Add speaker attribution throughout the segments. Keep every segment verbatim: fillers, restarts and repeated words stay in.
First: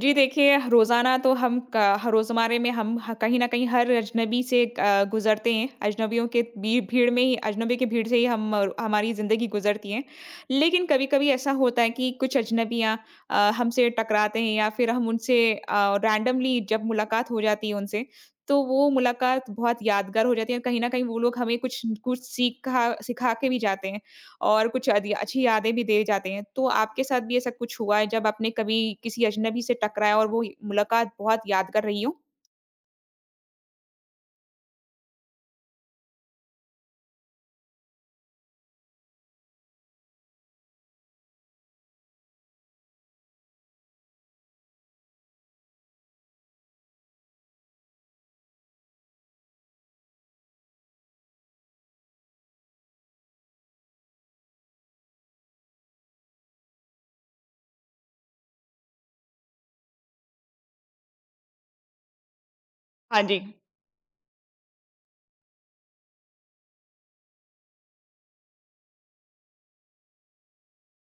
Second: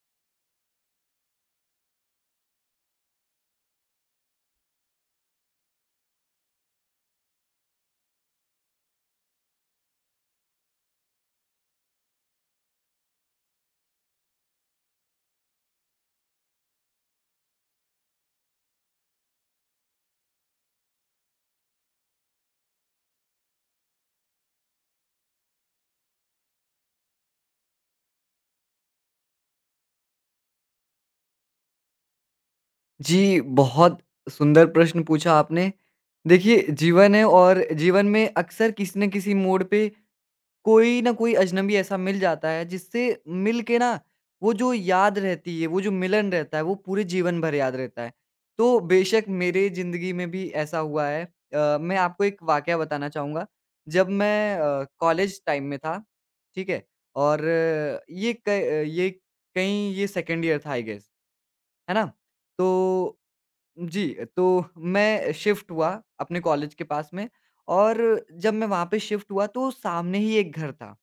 Speaker 1: जी देखिए, रोज़ाना तो हम क ह रोज़मर्रे में हम ह कहीं न कहीं हर अजनबी से अ, गुज़रते हैं। अजनबियों के बी भीड़ में ही अजनबी की भीड़ से ही हम और हमारी ज़िंदगी गुज़रती है। लेकिन कभी-कभी ऐसा होता है कि कुछ अजनबियाँ अ, हमसे टकराते हैं या फिर हम उनसे अ, रैंडमली जब मुलाकात हो जाती है उनसे, तो वो मुलाकात बहुत यादगार हो जाती है। कहीं न कहीं वो लोग हमें कुछ कुछ सीखा सिखा के भी जाते हैं। और कुछ अद अच्छी यादें भी दे जाते हैं। तो आपके साथ भी ऐसा कुछ हुआ है जब आपने कभी किसी अजनबी से टकराया और वो मुलाकात बहुत यादगार रही हो?
Speaker 2: जी, बहुत सुंदर प्रश्न पूछा आपने। देखिए, जीवन है और जीवन में अक्सर किसी न किसी मोड़ पे कोई न कोई अजनबी ऐसा मिल जाता है, जिससे मिल के ना वो जो याद रहती है, वो जो मिलन रहता है, वो पूरे जीवन भर याद रहता है। तो बेशक मेरे ज़िंदगी में भी ऐसा हुआ है। अ, मैं आपको एक वाकया बताना चाहूँगा। जब मैं अ, कॉलेज टाइम में था, ठीक है? और अ, ये क ये कहीं ये सेकंड ईयर था आई गेस, है ना? तो
Speaker 1: हाँ जी,
Speaker 2: जी, तो मैं शिफ्ट हुआ अपने कॉलेज के पास में और जब मैं वहाँ पे शिफ्ट हुआ तो सामने ही एक घर था,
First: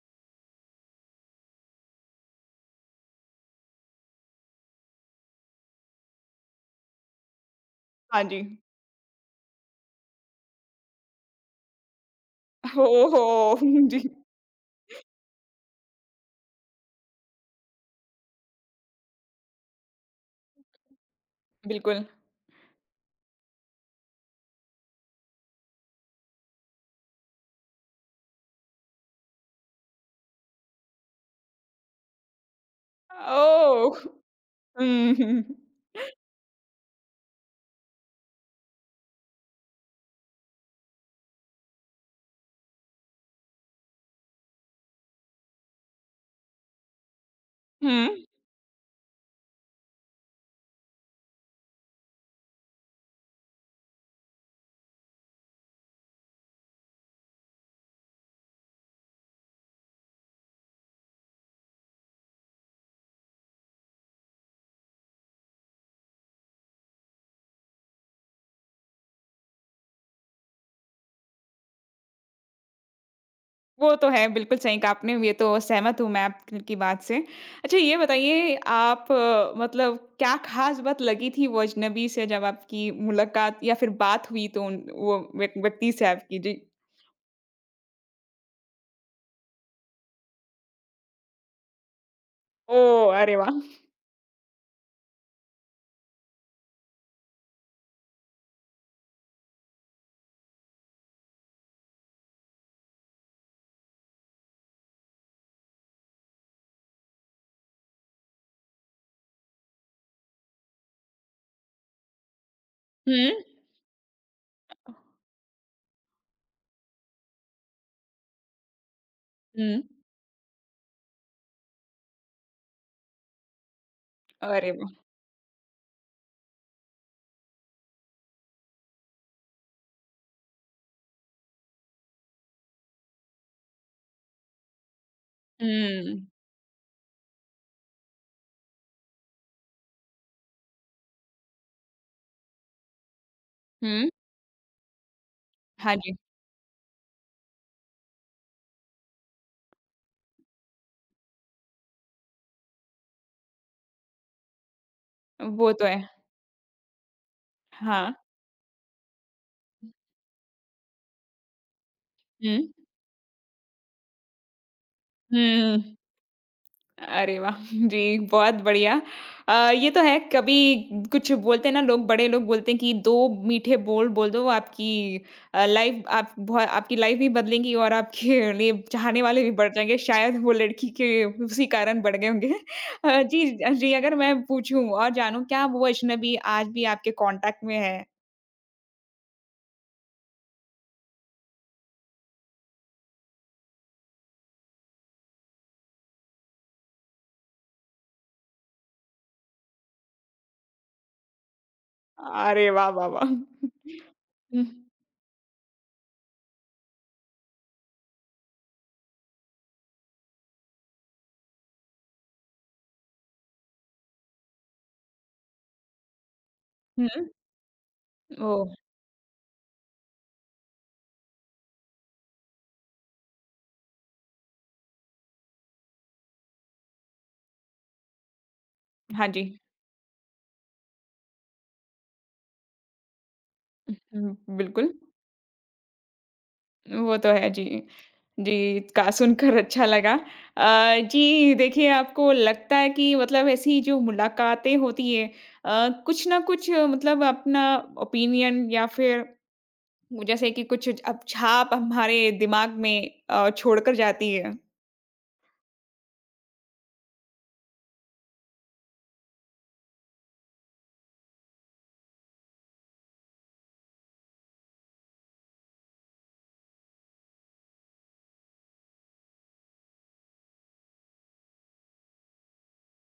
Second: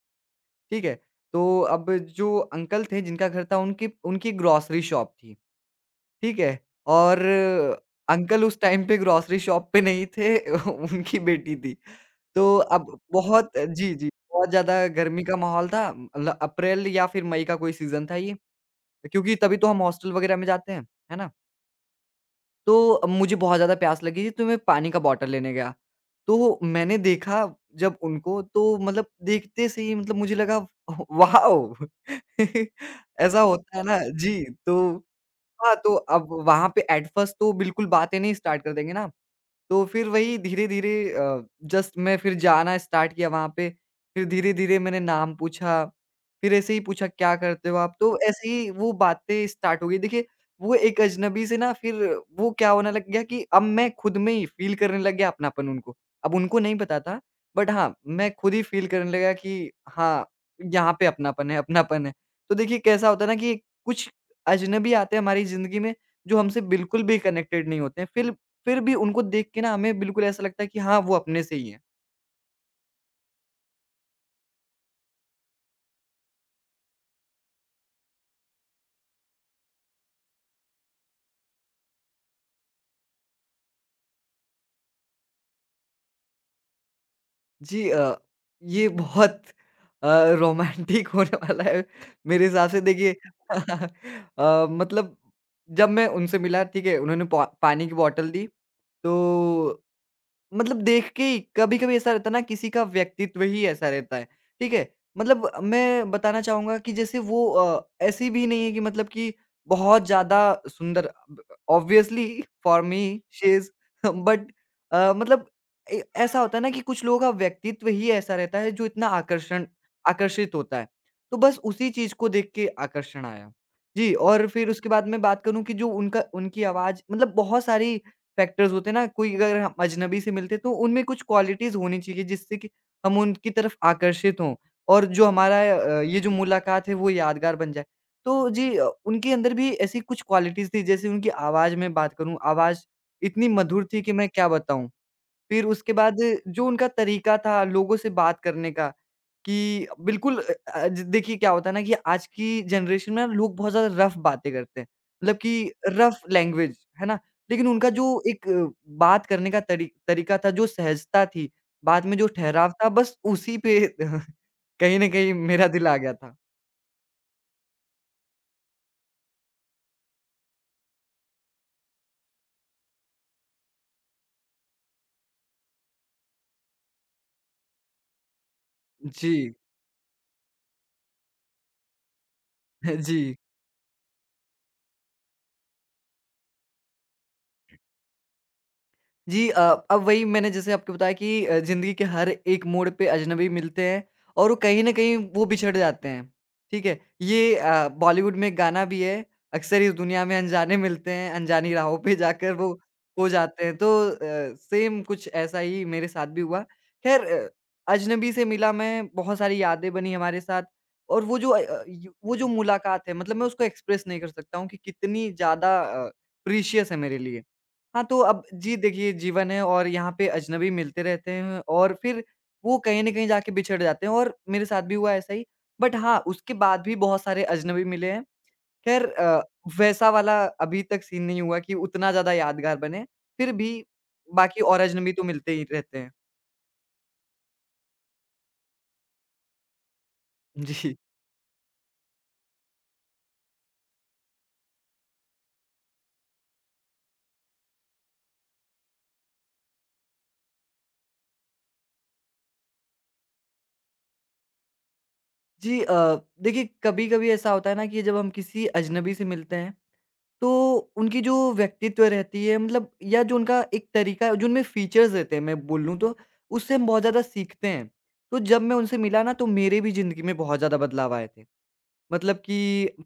Speaker 2: ठीक है? तो अब जो अंकल थे जिनका घर था उनकी उनकी ग्रोसरी शॉप थी, ठीक है? और
Speaker 1: हाँ जी।
Speaker 2: अंकल उस टाइम पे ग्रोसरी शॉप पे नहीं थे उनकी बेटी थी। तो अब
Speaker 1: ओहो!
Speaker 2: बहुत जी,
Speaker 1: जी,
Speaker 2: जी, बहुत ज़्यादा गर्मी का माहौल था मतलब अप्रैल या फिर मई का कोई सीज़न था ये, क्योंकि तभी तो हम हॉस्टल वगैरह में जाते हैं, है ना?
Speaker 1: बिल्कुल।
Speaker 2: तो मुझे बहुत ज़्यादा प्यास लगी थी तो मैं पानी का बॉटल लेने गया। तो मैंने देखा जब उनको तो मतलब देखते से ही मतलब मुझे लगा वॉव! ऐसा होता है
Speaker 1: ओह!
Speaker 2: ना जी, तो
Speaker 1: हुँ, हुँ।
Speaker 2: हाँ, तो अब वहाँ पे एट फर्स्ट तो बिल्कुल बातें नहीं स्टार्ट कर देंगे ना। तो फिर वही धीरे-धीरे अ, जस्ट मैं फिर जाना स्टार्ट किया वहाँ पे, फिर धीरे-धीरे मैंने नाम पूछा, फिर ऐसे ही पूछा क्या करते हो आप? तो
Speaker 1: हुँ,
Speaker 2: ऐसे ही वो बातें स्टार्ट हो गई। देखिए, वो एक अजनबी से ना फिर वो क्या होने लग गया कि अब मैं खुद में ही फ़ील करने लग गया अपनापन उनको। अब उनको नहीं पता था, बट हाँ, मैं खुद ही फ़ील करने लगा कि हाँ, यहाँ पे अपनापन है, अपनापन है। तो देखिए कैसा होता है ना कि कुछ अजनबी आते हैं हमारी ज़िंदगी में जो हमसे बिल्कुल भी कनेक्टेड नहीं होते हैं, फिर फिर भी उनको देख के ना हमें बिल्कुल ऐसा लगता है कि हाँ, वो अपने से ही हैं।
Speaker 1: वो तो है, बिल्कुल सही कहा आपने, ये तो सहमत हूँ मैं आपकी बात से। अच्छा ये बताइए आप अ, मतलब क्या ख़ास बात लगी थी वो अजनबी से जब आपकी मुलाकात या फिर बात हुई तो उन वो व्य व्यक्ति से आपकी? जी।
Speaker 2: जी अ, ये बहुत अ, रोमांटिक होने वाला है मेरे हिसाब से देखिए
Speaker 1: ओह! अरे वाह!
Speaker 2: अ, मतलब जब मैं उनसे मिला ठीक है, उन्होंने पा पानी की बॉटल दी, तो मतलब देख के ही कभी-कभी ऐसा रहता है ना किसी का व्यक्तित्व ही ऐसा रहता है, ठीक है? मतलब मैं बताना चाहूँगा कि जैसे वो अ, ऐसी भी नहीं है कि मतलब कि बहुत ज़्यादा सुंदर ब ऑब्वियसली फॉर मी
Speaker 1: हुँ।
Speaker 2: शी इज़ बट अ, मतलब ए ऐसा होता है ना कि कुछ लोगों का व्यक्तित्व ही ऐसा रहता है जो इतना आकर्षण
Speaker 1: हुँ।
Speaker 2: आकर्षित होता है। तो बस उसी चीज़ को देख के आकर्षण आया। जी, और फिर
Speaker 1: अरे
Speaker 2: उसके
Speaker 1: वाह!
Speaker 2: बाद मैं बात करूँ कि जो उनका उनकी आवाज़ मतलब बहुत सारी फैक्टर्स होते हैं ना, कोई अगर हम अजनबी से मिलते हैं, तो उनमें कुछ क्वालिटीज़ होनी चाहिए जिससे कि हम उनकी तरफ आकर्षित हों और जो हमारा अ, ये
Speaker 1: हुँ,
Speaker 2: जो मुलाकात है वो यादगार बन जाए। तो जी अ, उनके अंदर भी ऐसी कुछ क्वालिटीज़ थी जैसे उनकी आवाज़ में बात करूँ, आवाज़ इतनी मधुर थी
Speaker 1: हुँ।
Speaker 2: कि मैं क्या बताऊँ। फिर उसके
Speaker 1: हाँ
Speaker 2: बाद
Speaker 1: जी,
Speaker 2: जो उनका तरीका था लोगों से बात करने का कि बिल्कुल अ अ, ज देखिए क्या होता है ना कि आज की जनरेशन में ना लोग बहुत ज़्यादा रफ़ बातें करते हैं। मतलब कि
Speaker 1: वो तो है।
Speaker 2: रफ़ लैंग्वेज, है ना? लेकिन उनका
Speaker 1: हाँ।
Speaker 2: जो एक अ, बात करने का तरी तरीका था, जो सहजता थी, बाद में जो
Speaker 1: हुँ,
Speaker 2: ठहराव था, बस उसी पे कहीं न कहीं मेरा दिल आ
Speaker 1: हुँ।
Speaker 2: गया था।
Speaker 1: अरे वाह! जी, बहुत बढ़िया। अ, ये तो है कभी कुछ बोलते हैं ना लोग बड़े लोग बोलते हैं कि दो मीठे बोल बोल दो आपकी अ, लाइफ़ आप बहुत आपकी लाइफ़ भी बदलेंगी और आपके लिए चाहने
Speaker 2: जी।
Speaker 1: वाले भी बढ़ जाएँगे, शायद वो लड़की के उसी कारण बढ़ गए होंगे। अ,
Speaker 2: जी।
Speaker 1: जी, जी अगर मैं पूछूँ और जानूँ क्या वो अजनबी आज भी आपके कॉन्टैक्ट में है?
Speaker 2: जी अ, अब वही मैंने जैसे आपको बताया कि अ, ज़िंदगी के हर एक मोड़ पे अजनबी मिलते हैं और वो कहीं न कहीं वो बिछड़ जाते हैं, ठीक है? ये अ, बॉलीवुड में एक गाना भी है, अक्सर इस दुनिया में अनजाने मिलते हैं, अनजानी राहों पे जाकर
Speaker 1: अरे
Speaker 2: वो
Speaker 1: वाह, वाह,
Speaker 2: खो
Speaker 1: वाह!
Speaker 2: जाते हैं। तो अ,
Speaker 1: हुँ,
Speaker 2: सेम कुछ ऐसा ही मेरे साथ भी हुआ। ख़ैर अ, अजनबी से मिला मैं, बहुत सारी यादें बनी हमारे साथ और वो जो अ अ, यू वो जो मुलाकात है मतलब मैं उसको एक्सप्रेस नहीं कर सकता हूँ कि कितनी ज़्यादा अ, प्रीशियस है
Speaker 1: हुँ,
Speaker 2: मेरे लिए। हाँ, तो अब
Speaker 1: ओह!
Speaker 2: जी, देखिए जीवन है और यहाँ पे अजनबी मिलते रहते हैं और फिर वो कहीं न कहीं जाके बिछड़ जाते हैं और मेरे साथ भी हुआ ऐसा ही। बट हाँ, उसके बाद भी बहुत सारे अजनबी मिले हैं। ख़ैर
Speaker 1: हाँ
Speaker 2: अ,
Speaker 1: जी।
Speaker 2: वैसा वाला अभी तक सीन नहीं हुआ कि उतना ज़्यादा यादगार बने, फिर भी
Speaker 1: हुँ,
Speaker 2: बाकी और
Speaker 1: बिल्कुल,
Speaker 2: अजनबी तो मिलते ही रहते हैं।
Speaker 1: वो तो है जी। जी, का सुनकर अच्छा लगा।
Speaker 2: जी।
Speaker 1: अ, जी देखिए आपको लगता है कि मतलब ऐसी जो मुलाकातें होती हैं अ, कुछ ना कुछ मतलब अपना ओपिनियन या फिर जैसे कि कुछ अब छाप हमारे दिमाग में अ, छोड़कर जाती है।
Speaker 2: जी अ, देखिए कभी-कभी ऐसा होता है ना कि जब हम किसी अजनबी से मिलते हैं तो उनकी जो व्यक्तित्व रहती है मतलब या जो उनका एक तरीका है, जो उनमें फीचर्स रहते हैं मैं बोलूँ तो, उससे हम बहुत ज़्यादा सीखते हैं। तो जब मैं उनसे मिला ना तो मेरे भी ज़िंदगी में बहुत ज़्यादा बदलाव आए थे। मतलब कि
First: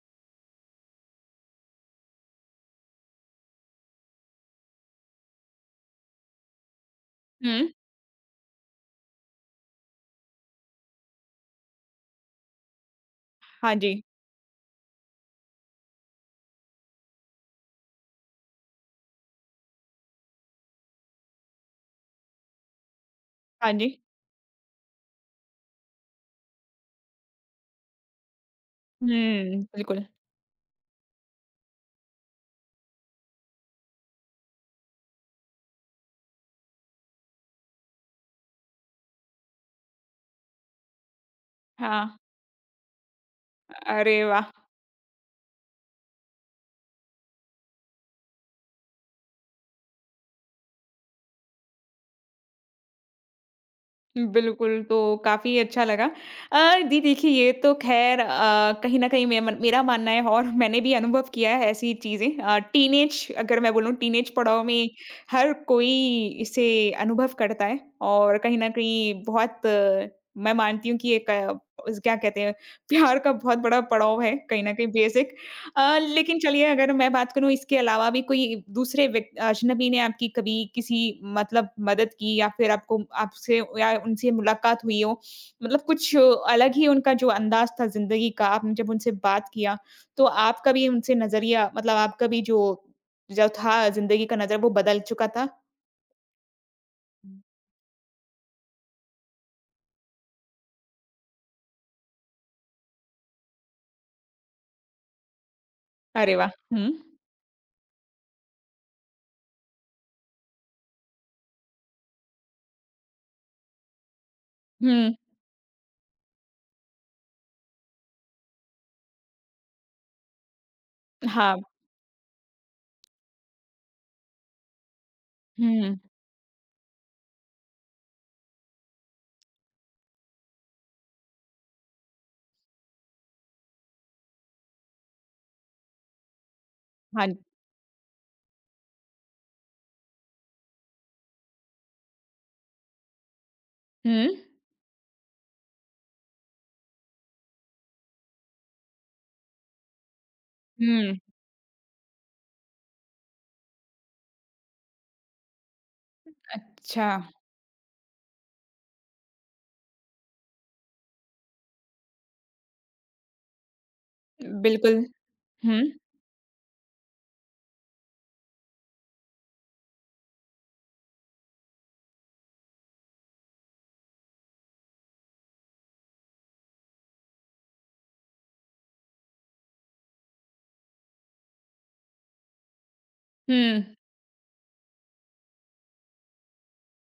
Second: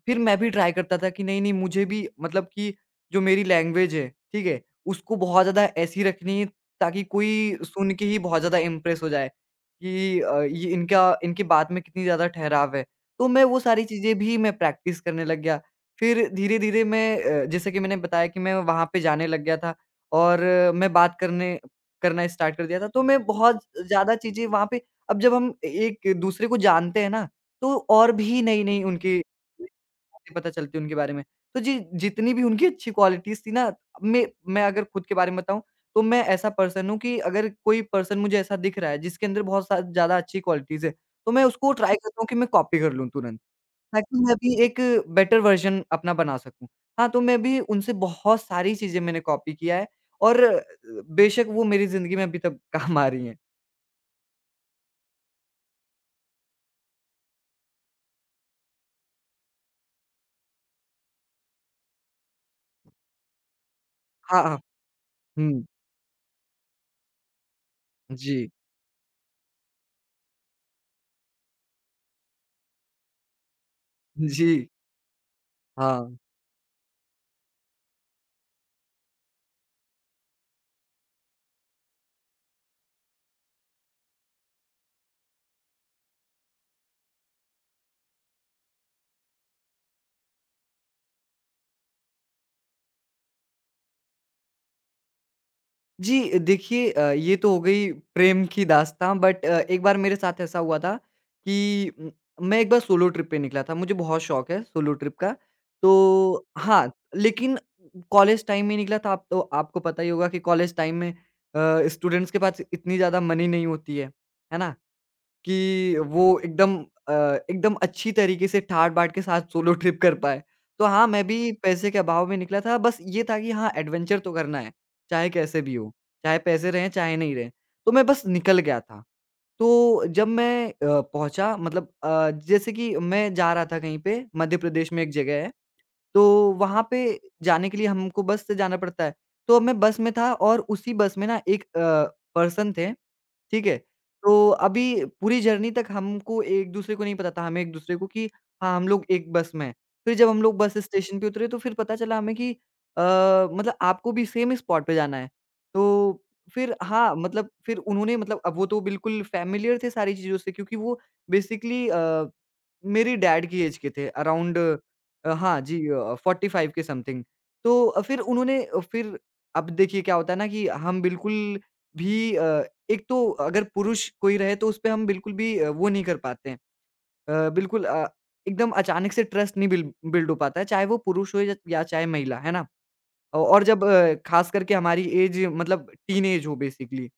Speaker 2: फिर मैं भी ट्राई करता था कि नहीं-नहीं मुझे भी मतलब कि जो मेरी लैंग्वेज है, ठीक है? उसको बहुत ज़्यादा ऐसी रखनी है ताकि कोई
Speaker 1: हुँ,
Speaker 2: सुन के ही बहुत ज़्यादा इम्प्रेस हो जाए कि अ, ये इनका इनकी बात में कितनी ज़्यादा ठहराव है। तो मैं वो
Speaker 1: हाँ
Speaker 2: सारी
Speaker 1: जी,
Speaker 2: चीज़ें भी मैं प्रैक्टिस करने लग गया। फिर धीरे-धीरे मैं अ, जैसे कि मैंने बताया कि मैं वहाँ पे जाने लग गया था और अ, मैं बात करने करना स्टार्ट कर दिया था। तो मैं बहुत
Speaker 1: हाँ जी।
Speaker 2: ज़्यादा चीज़ें वहाँ पे अब जब हम एक दूसरे को जानते हैं ना तो और भी नई-नई उनकी
Speaker 1: हुँ, बिल्कुल।
Speaker 2: बातें पता चलती है उनके बारे में। तो जी, जितनी भी उनकी अच्छी क्वालिटीज़ थी ना, मैं मैं अगर खुद के बारे में बताऊँ, तो मैं ऐसा पर्सन हूँ कि अगर कोई पर्सन मुझे ऐसा दिख रहा है, जिसके अंदर बहुत सा ज़्यादा अच्छी क्वालिटीज़ है, तो मैं उसको ट्राई
Speaker 1: हाँ,
Speaker 2: करता हूँ कि मैं कॉपी कर लूँ तुरंत,
Speaker 1: अरे
Speaker 2: ताकि मैं
Speaker 1: वाह!
Speaker 2: भी एक बेटर वर्ज़न अपना बना सकूँ। हाँ, तो मैं भी उनसे बहुत सारी चीज़ें मैंने कॉपी किया है और अ, बेशक वो मेरी ज़िंदगी में अभी तक काम आ रही हैं।
Speaker 1: बिल्कुल, तो काफ़ी अच्छा लगा। अ, दी देखिए ये तो ख़ैर अ, कहीं न कहीं मे मन मेरा मानना है और मैंने भी अनुभव किया है ऐसी चीज़ें। अ, टीनेज अगर मैं बोलूँ टीनेज
Speaker 2: हाँ, हाँ।
Speaker 1: पड़ाव में हर
Speaker 2: हुँ।
Speaker 1: कोई इसे अनुभव करता है और
Speaker 2: जी।
Speaker 1: कहीं न कहीं बहुत अ, मैं मानती हूँ कि एक अ, उस क्या कहते हैं, प्यार का बहुत बड़ा पड़ाव है, कहीं
Speaker 2: जी।
Speaker 1: न कहीं बेसिक। अ,
Speaker 2: हाँ।
Speaker 1: लेकिन चलिए अगर मैं बात करूँ इसके अलावा भी कोई दूसरे व्यक्ति अजनबी ने आपकी कभी किसी मतलब मदद की या फिर आपको आपसे या उनसे मुलाकात हुई हो, मतलब कुछ अलग ही उनका जो अंदाज़ था ज़िंदगी का, आपने जब उनसे बात किया, तो आपका भी उनसे नज़रिया मतलब आपका भी जो जो था ज़िंदगी का नज़र वो बदल चुका था?
Speaker 2: जी, देखिए अ, ये
Speaker 1: हुँ।
Speaker 2: तो हो गई प्रेम की दास्ताँ बट अ, एक बार मेरे साथ ऐसा हुआ था कि उम, मैं एक बार सोलो ट्रिप पे निकला था, मुझे बहुत शौक है सोलो ट्रिप का।
Speaker 1: अरे
Speaker 2: तो
Speaker 1: वाह!
Speaker 2: हाँ,
Speaker 1: हुँ।
Speaker 2: लेकिन कॉलेज टाइम में निकला था, आप तो आपको पता ही होगा कि कॉलेज टाइम में अ, स्टूडेंट्स के पास इतनी ज़्यादा मनी नहीं होती है, है ना?
Speaker 1: हुँ,
Speaker 2: कि वो एकदम अ, एकदम अच्छी तरीके से ठाट-बाट के साथ सोलो ट्रिप कर पाए। तो हाँ, मैं भी
Speaker 1: हाँ,
Speaker 2: पैसे के अभाव में निकला था, बस ये था कि हाँ, एडवेंचर तो करना है, चाहे कैसे भी हो,
Speaker 1: हुँ,
Speaker 2: चाहे पैसे रहें, चाहे नहीं रहें। तो मैं बस निकल गया था। तो जब मैं अ, पहुँचा मतलब अ, जैसे कि मैं जा रहा था कहीं पे, मध्य प्रदेश में एक जगह है, तो वहाँ पे
Speaker 1: हाँ,
Speaker 2: जाने के लिए हमको बस से जाना पड़ता है। तो मैं बस में था और उसी बस में ना एक अ, पर्सन थे ठीक है?
Speaker 1: हुँ,
Speaker 2: तो अभी पूरी जर्नी तक हमको एक-दूसरे को नहीं पता था, हमें एक-दूसरे को कि हाँ, हम लोग एक बस में हैं। फिर जब हम लोग बस
Speaker 1: हुँ,
Speaker 2: स्टेशन पे उतरे तो फिर पता चला हमें कि अ, मतलब आपको भी सेम स्पॉट पे जाना है। तो फिर
Speaker 1: अच्छा,
Speaker 2: हाँ, मतलब फिर उन्होंने मतलब अब वो तो बिल्कुल फ़ैमिलियर थे सारी चीज़ों से क्योंकि वो बेसिकली अ मेरी डैड की एज के थे अराउंड
Speaker 1: बिल्कुल,
Speaker 2: अ, हाँ जी
Speaker 1: हुँ,
Speaker 2: अ, फ़ोर्टी फ़ाइव के समथिंग। तो अ, फिर उन्होंने अ, फिर अब देखिए क्या होता है ना कि हम बिल्कुल भी अ, एक तो अगर पुरुष कोई रहे तो उसपे हम बिल्कुल भी अ, वो नहीं कर पाते हैं अ, बिल्कुल अ, एकदम अचानक से ट्रस्ट नहीं बिल बिल्ड हो पाता है, चाहे वो पुरुष हो या या चाहे महिला, है ना? औ और
Speaker 1: हुँ,
Speaker 2: जब अ, खास करके हमारी ऐज मतलब टीनेज हो बेसिकली।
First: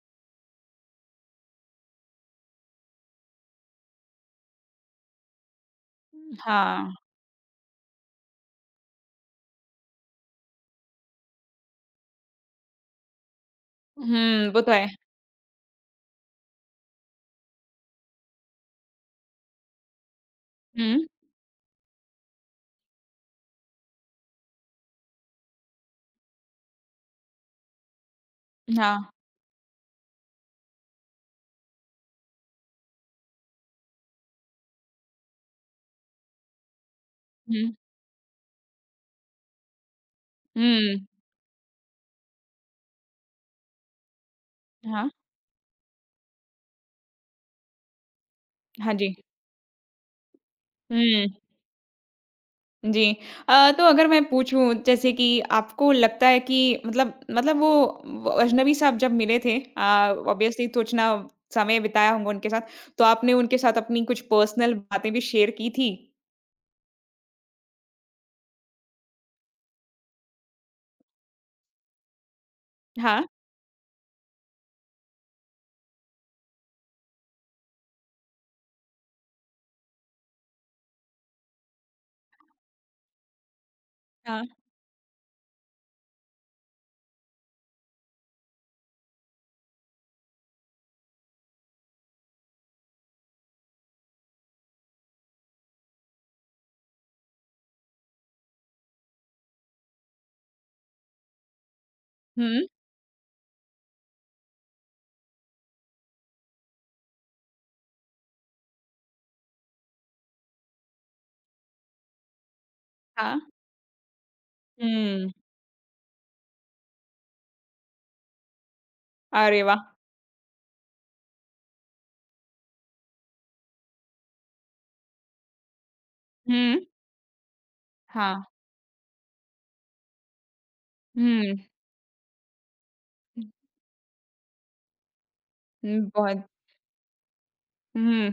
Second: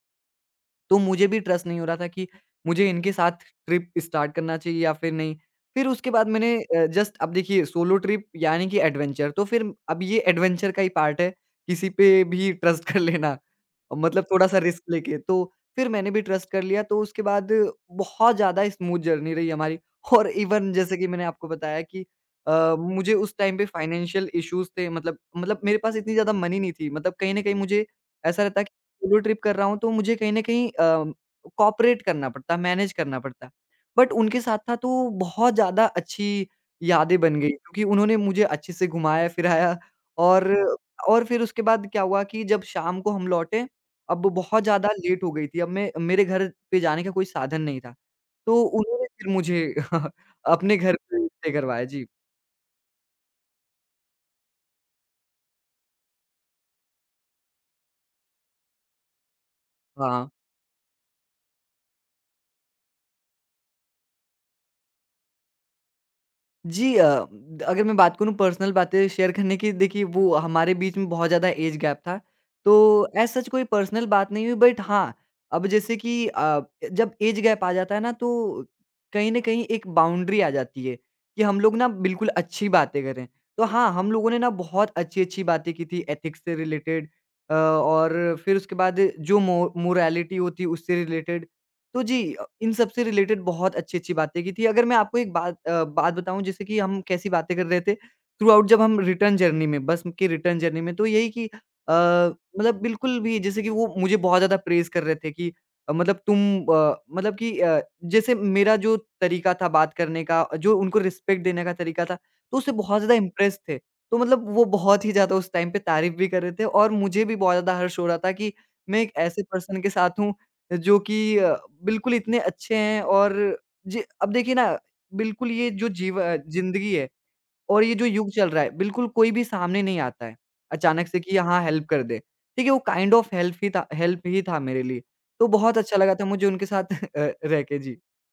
Speaker 2: तो मुझे भी ट्रस्ट नहीं हो रहा था कि मुझे इनके साथ ट्रिप स्टार्ट करना चाहिए या फिर नहीं। फिर उसके बाद मैंने अ,
Speaker 1: हाँ।
Speaker 2: जस्ट अब देखिए सोलो ट्रिप यानी कि एडवेंचर तो फिर अब ये एडवेंचर का ही पार्ट है, किसी पे भी ट्रस्ट कर लेना। मतलब
Speaker 1: हुँ,
Speaker 2: थोड़ा-सा
Speaker 1: वो तो
Speaker 2: रिस्क
Speaker 1: है।
Speaker 2: लेके, तो फिर मैंने भी ट्रस्ट कर लिया, तो उसके बाद बहुत ज़्यादा स्मूथ जर्नी रही हमारी और इवन जैसे कि
Speaker 1: हुँ,
Speaker 2: मैंने आपको बताया कि अ, मुझे उस टाइम पे फाइनेंशियल इश्यूज़ थे मतलब मतलब मेरे पास इतनी ज़्यादा मनी नहीं थी, मतलब कहीं न कहीं मुझे ऐसा रहता कि
Speaker 1: हाँ।
Speaker 2: सोलो ट्रिप कर रहा हूँ, तो मुझे कहीं न कहीं अ, कोऑपरेट करना पड़ता, मैनेज करना पड़ता। बट उनके साथ था, तो बहुत ज़्यादा अच्छी यादें बन गई
Speaker 1: हुँ,
Speaker 2: क्योंकि उन्होंने मुझे अच्छे से घुमाया-फिराया और
Speaker 1: हुँ।
Speaker 2: और फिर उसके बाद क्या हुआ कि जब शाम को हम लौटे अब बहुत ज़्यादा
Speaker 1: हाँ,
Speaker 2: लेट हो गई थी, अब मैं मेरे घर पे जाने का कोई साधन नहीं था। तो
Speaker 1: हाँ
Speaker 2: उन्होंने
Speaker 1: जी।
Speaker 2: फिर मुझे अपने घर पे
Speaker 1: हुँ,
Speaker 2: स्टे करवाया। जी,
Speaker 1: जी। अ, तो अगर मैं पूछूँ जैसे कि आपको लगता है कि मतलब मतलब वो व अजनबी से आप जब मिले थे अ,
Speaker 2: हाँ।
Speaker 1: ऑब्वियसली सोचना समय बिताया होंगा उनके साथ, तो आपने उनके साथ अपनी कुछ पर्सनल बातें भी शेयर की थी?
Speaker 2: जी अ, अगर मैं बात करूँ पर्सनल बातें शेयर करने की देखिए वो हमारे बीच में बहुत ज़्यादा एज गैप था। तो
Speaker 1: हाँ,
Speaker 2: एज़ सच कोई पर्सनल बात नहीं हुई बट हाँ, अब जैसे कि अ, जब एज गैप आ जाता है ना तो कहीं न कहीं एक बाउंड्री आ जाती है कि हम लोग ना बिल्कुल अच्छी बातें करें। तो हाँ, हम लोगों ने
Speaker 1: हाँ।
Speaker 2: ना बहुत अच्छी-अच्छी बातें की थी एथिक्स से रिलेटेड अ, और फिर उसके बाद जो मो मोरालिटी होती है उससे रिलेटेड। तो जी इन सब से रिलेटेड बहुत अच्छी-अच्छी बातें की थी। अगर मैं आपको एक बात अ, बात बताऊँ जैसे कि हम कैसी बातें कर रहे थे थ्रू आउट जब हम रिटर्न जर्नी में बस के रिटर्न जर्नी में तो यही कि अ,
Speaker 1: हुँ,
Speaker 2: मतलब बिल्कुल भी जैसे कि वो मुझे बहुत ज़्यादा प्रेज़ कर रहे थे कि अ, मतलब तुम अ, मतलब कि अ, जैसे मेरा जो तरीका था बात करने का, जो उनको रिस्पेक्ट देने का तरीका था, तो उससे बहुत ज़्यादा
Speaker 1: हाँ।
Speaker 2: इम्प्रेस थे। तो मतलब वो बहुत ही
Speaker 1: हुँ,
Speaker 2: ज़्यादा उस टाइम पे तारीफ़ भी कर रहे थे और मुझे भी बहुत ज़्यादा हर्ष हो रहा था कि मैं एक ऐसे
Speaker 1: अरे
Speaker 2: पर्सन
Speaker 1: वाह!
Speaker 2: के साथ हूँ जो कि अ, बिल्कुल इतने अच्छे हैं और जी अब देखिए ना बिल्कुल ये जो जीव अ,
Speaker 1: हुँ,
Speaker 2: ज़िंदगी है और ये जो युग
Speaker 1: हाँ।
Speaker 2: चल रहा है, बिल्कुल कोई भी सामने नहीं आता है, अचानक से कि
Speaker 1: हुँ,
Speaker 2: हाँ, हेल्प कर दे। ठीक है, वो काइंड ऑफ हेल्प ही था हेल्प ही था मेरे लिए। तो बहुत अच्छा
Speaker 1: हुँ,
Speaker 2: लगा था मुझे
Speaker 1: बहुत
Speaker 2: उनके साथ अ, रह के। जी,
Speaker 1: हुँ।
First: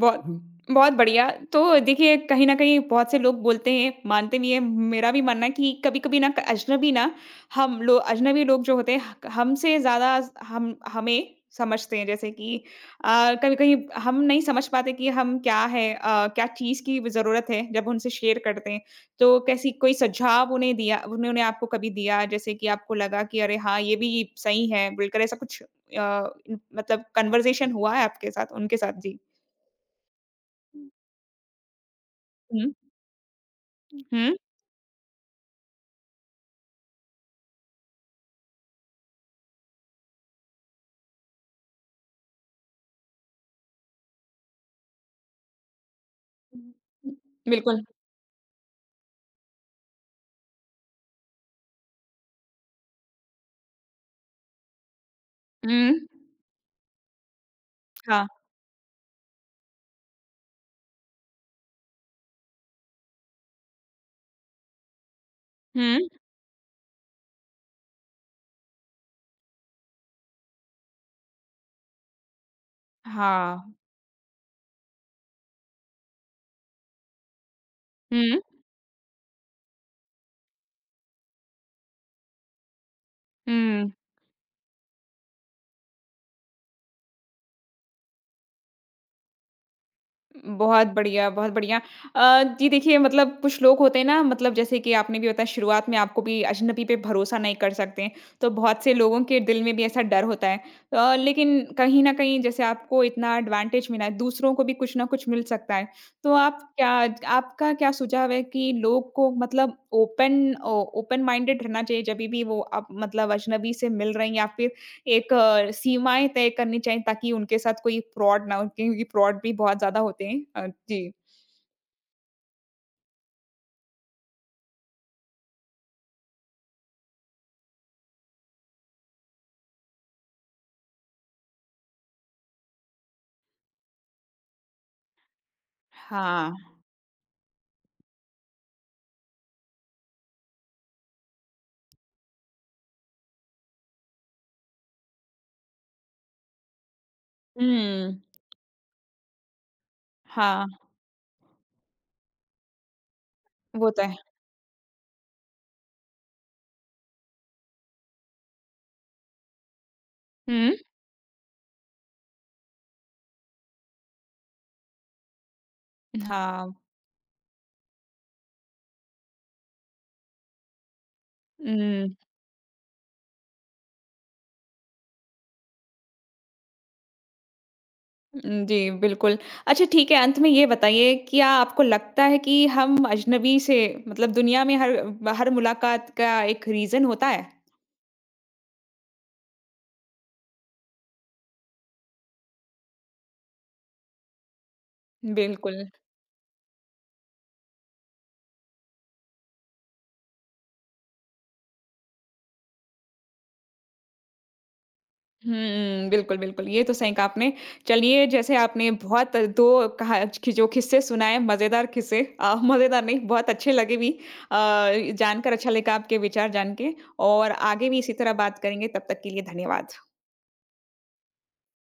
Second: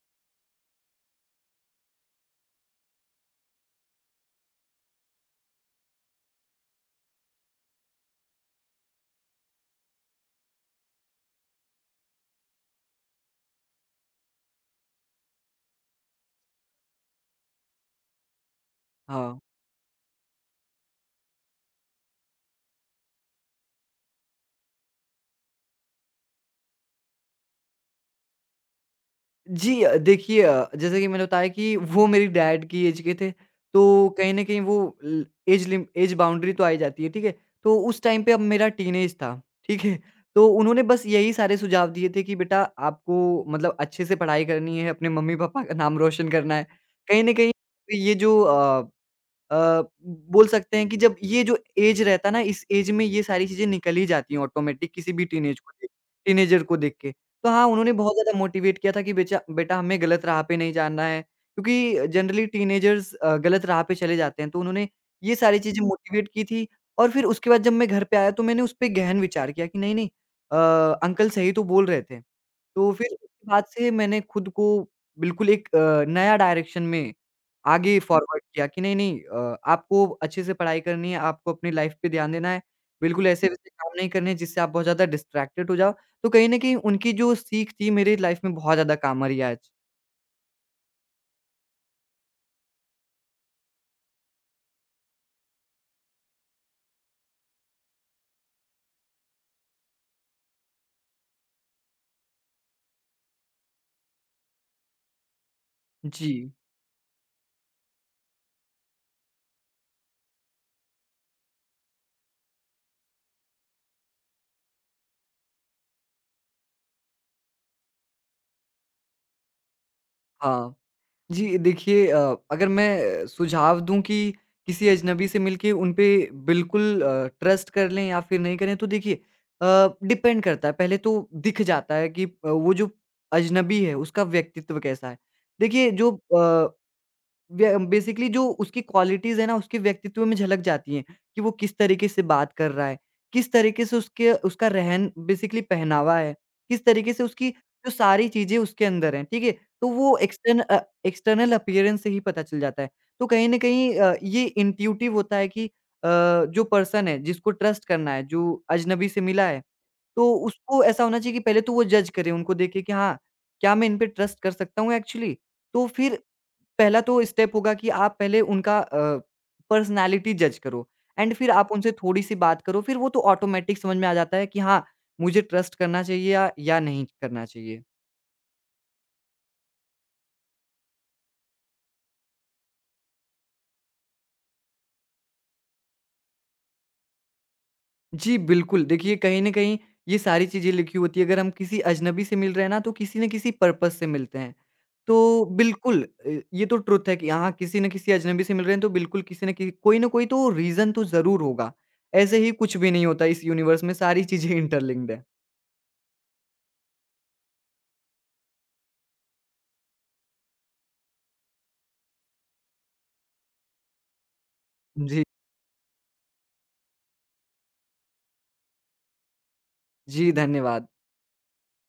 Speaker 1: बहुत बहुत बढ़िया। तो देखिए कहीं न कहीं बहुत से लोग बोलते हैं, मानते भी हैं, मेरा भी मानना है कि कभी-कभी ना अजनबी ना हम लो अजनबी लोग जो होते हैं हमसे ज़्यादा हम हमें समझते हैं। जैसे कि अ, कभी-कभी हम नहीं समझ पाते कि हम क्या है अ, क्या चीज़ की ज़रूरत है जब उनसे शेयर करते हैं। तो
Speaker 2: हाँ।
Speaker 1: कैसी कोई सुझाव उन्हें दिया उन्होंने उन्हें आपको कभी दिया जैसे कि आपको लगा कि अरे हाँ, ये भी सही है, बिल्कुल ऐसा कुछ अ, मतलब कन्वर्सेशन हुआ है आपके साथ उनके साथ? जी।
Speaker 2: जी अ, देखिए अ, जैसा कि मैंने बताया कि वो मेरी डैड
Speaker 1: हुँ,
Speaker 2: की एज के थे, तो कहीं
Speaker 1: हुँ।
Speaker 2: न कहीं वो ल एज लिम एज बाउंड्री तो आ ही जाती है, ठीक है? तो उस टाइम पे अब मेरा टीनेज था, ठीक है? तो उन्होंने बस यही सारे सुझाव दिए थे कि बेटा आपको मतलब अच्छे से पढ़ाई करनी है, अपने मम्मी-पापा का नाम रोशन करना है। कहीं न कहीं
Speaker 1: बिल्कुल।
Speaker 2: ये जो अ, अ, बोल सकते हैं कि जब ये जो एज रहता है ना, इस एज में ये सारी चीज़ें निकल ही जाती हैं ऑटोमैटिक किसी भी टीनेज को देख
Speaker 1: हुँ।
Speaker 2: टीनेजर को देख के। तो हाँ, उन्होंने बहुत
Speaker 1: हाँ।
Speaker 2: ज़्यादा मोटिवेट किया था कि बेचा बेटा हमें गलत राह पे नहीं जाना है, क्योंकि जनरली टीनेजर्स अ, गलत राह पे चले जाते हैं। तो उन्होंने ये सारी चीज़ें
Speaker 1: हुँ,
Speaker 2: मोटिवेट की थी और फिर उसके बाद जब मैं घर पे आया तो मैंने उसपे गहन विचार किया कि नहीं, नहीं अ, अंकल सही तो बोल रहे थे। तो फिर उसके बाद
Speaker 1: हाँ।
Speaker 2: से मैंने खुद को बिल्कुल एक अ, नया डायरेक्शन में आगे
Speaker 1: हुँ,
Speaker 2: फॉरवर्ड किया कि नहीं, नहीं अ, आपको अच्छे से पढ़ाई करनी है, आपको अपनी लाइफ़ पे ध्यान देना है। बिल्कुल ऐसे-वैसे
Speaker 1: हुँ।
Speaker 2: काम नहीं करने हैं जिससे आप बहुत ज़्यादा डिस्ट्रैक्टेड हो जाओ। तो कहीं न कहीं उनकी जो सीख थी मेरी लाइफ़ में बहुत ज़्यादा काम आ रही है आज।
Speaker 1: बहुत बढ़िया, बहुत बढ़िया। अ, जी देखिए मतलब कुछ लोग होते हैं ना मतलब जैसे कि आपने भी बताया शुरुआत में आपको भी अजनबी पे भरोसा नहीं कर सकते हैं, तो बहुत से लोगों के दिल में भी ऐसा डर होता है। अ, लेकिन कहीं न कहीं जैसे आपको इतना एडवांटेज मिला है, दूसरों को भी कुछ न कुछ मिल सकता है। तो
Speaker 2: जी,
Speaker 1: आप क्या आपका क्या सुझाव है कि लोग को मतलब ओपन ओ ओपन माइंडेड रहना चाहिए जभी भी वो आप मतलब अजनबी से मिल रहे हैं या फिर एक अ, सीमाएँ तय करनी चाहिए ताकि उनके साथ कोई फ्रॉड ना हो क्योंकि फ्रॉड भी बहुत ज़्यादा होते हैं अ,
Speaker 2: हाँ।
Speaker 1: जी।
Speaker 2: जी, देखिए अ, अगर मैं सुझाव दूँ कि किसी अजनबी से मिलके उन पे बिल्कुल अ, ट्रस्ट कर लें या फिर नहीं करें तो देखिए अ, डिपेंड करता है। पहले तो दिख जाता है कि अ, वो जो अजनबी है उसका व्यक्तित्व कैसा है। देखिए जो
Speaker 1: हाँ।
Speaker 2: अ व्य बेसिकली जो उसकी क्वालिटीज़ है ना, उसके व्यक्तित्व में झलक जाती हैं, कि वो किस तरीके से बात कर रहा है, किस तरीके से उसके उसका रहन बेसिकली पहनावा है, किस तरीके से उसकी जो
Speaker 1: हुँ।
Speaker 2: सारी चीज़ें उसके अंदर हैं, ठीक है? तो वो एक्सटर्न
Speaker 1: हाँ,
Speaker 2: अ, एक्सटर्नल अपीयरेंस से ही पता चल जाता है। तो कहीं न
Speaker 1: वो
Speaker 2: कहीं
Speaker 1: तो
Speaker 2: अ,
Speaker 1: है।
Speaker 2: ये इंट्यूटिव होता है कि अ, जो पर्सन है, जिसको ट्रस्ट करना है, जो अजनबी से मिला है तो
Speaker 1: हुँ,
Speaker 2: उसको ऐसा होना चाहिए कि पहले तो वो जज करे उनको देखे कि हाँ, क्या मैं इन पे ट्रस्ट कर सकता हूँ एक्चुअली? तो फिर
Speaker 1: हाँ।
Speaker 2: पहला तो स्टेप होगा कि आप पहले उनका अ, पर्सनैलिटी जज करो एंड फिर आप उनसे
Speaker 1: हुँ,
Speaker 2: थोड़ी-सी बात करो, फिर वो तो ऑटोमैटिक समझ में आ जाता है कि हाँ, मुझे ट्रस्ट करना चाहिए या या नहीं करना चाहिए।
Speaker 1: उम, जी, बिल्कुल। अच्छा ठीक है, अंत में ये बताइए क्या आपको लगता है कि हम अजनबी से मतलब दुनिया में हर हर मुलाकात का एक रीज़न होता है?
Speaker 2: जी, बिल्कुल। देखिए, कहीं न कहीं ये सारी चीज़ें लिखी होती हैं। अगर हम किसी अजनबी से मिल रहे हैं ना, तो किसी न किसी पर्पज़ से मिलते हैं। तो
Speaker 1: बिल्कुल।
Speaker 2: बिल्कुल अ, ये तो ट्रुथ है कि हाँ, किसी न किसी अजनबी से मिल रहे हैं तो बिल्कुल किसी न किसी कोई न कोई तो रीज़न तो ज़रूर होगा। ऐसे ही कुछ भी नहीं होता इस यूनिवर्स में सारी चीज़ें इंटरलिंक्ड है।
Speaker 1: हुँ, बिल्कुल, बिल्कुल, ये तो सही कहा आपने। चलिए, जैसे आपने बहुत 2 कहा कि जो किस्से सुनाए, मज़ेदार किस्से अ, मज़ेदार नहीं, बहुत अच्छे लगे भी अ,
Speaker 2: जी,
Speaker 1: जानकर अच्छा लगा आपके विचार जान के और आगे भी इसी तरह बात करेंगे, तब तक के लिए धन्यवाद।
Speaker 2: जी धन्यवाद।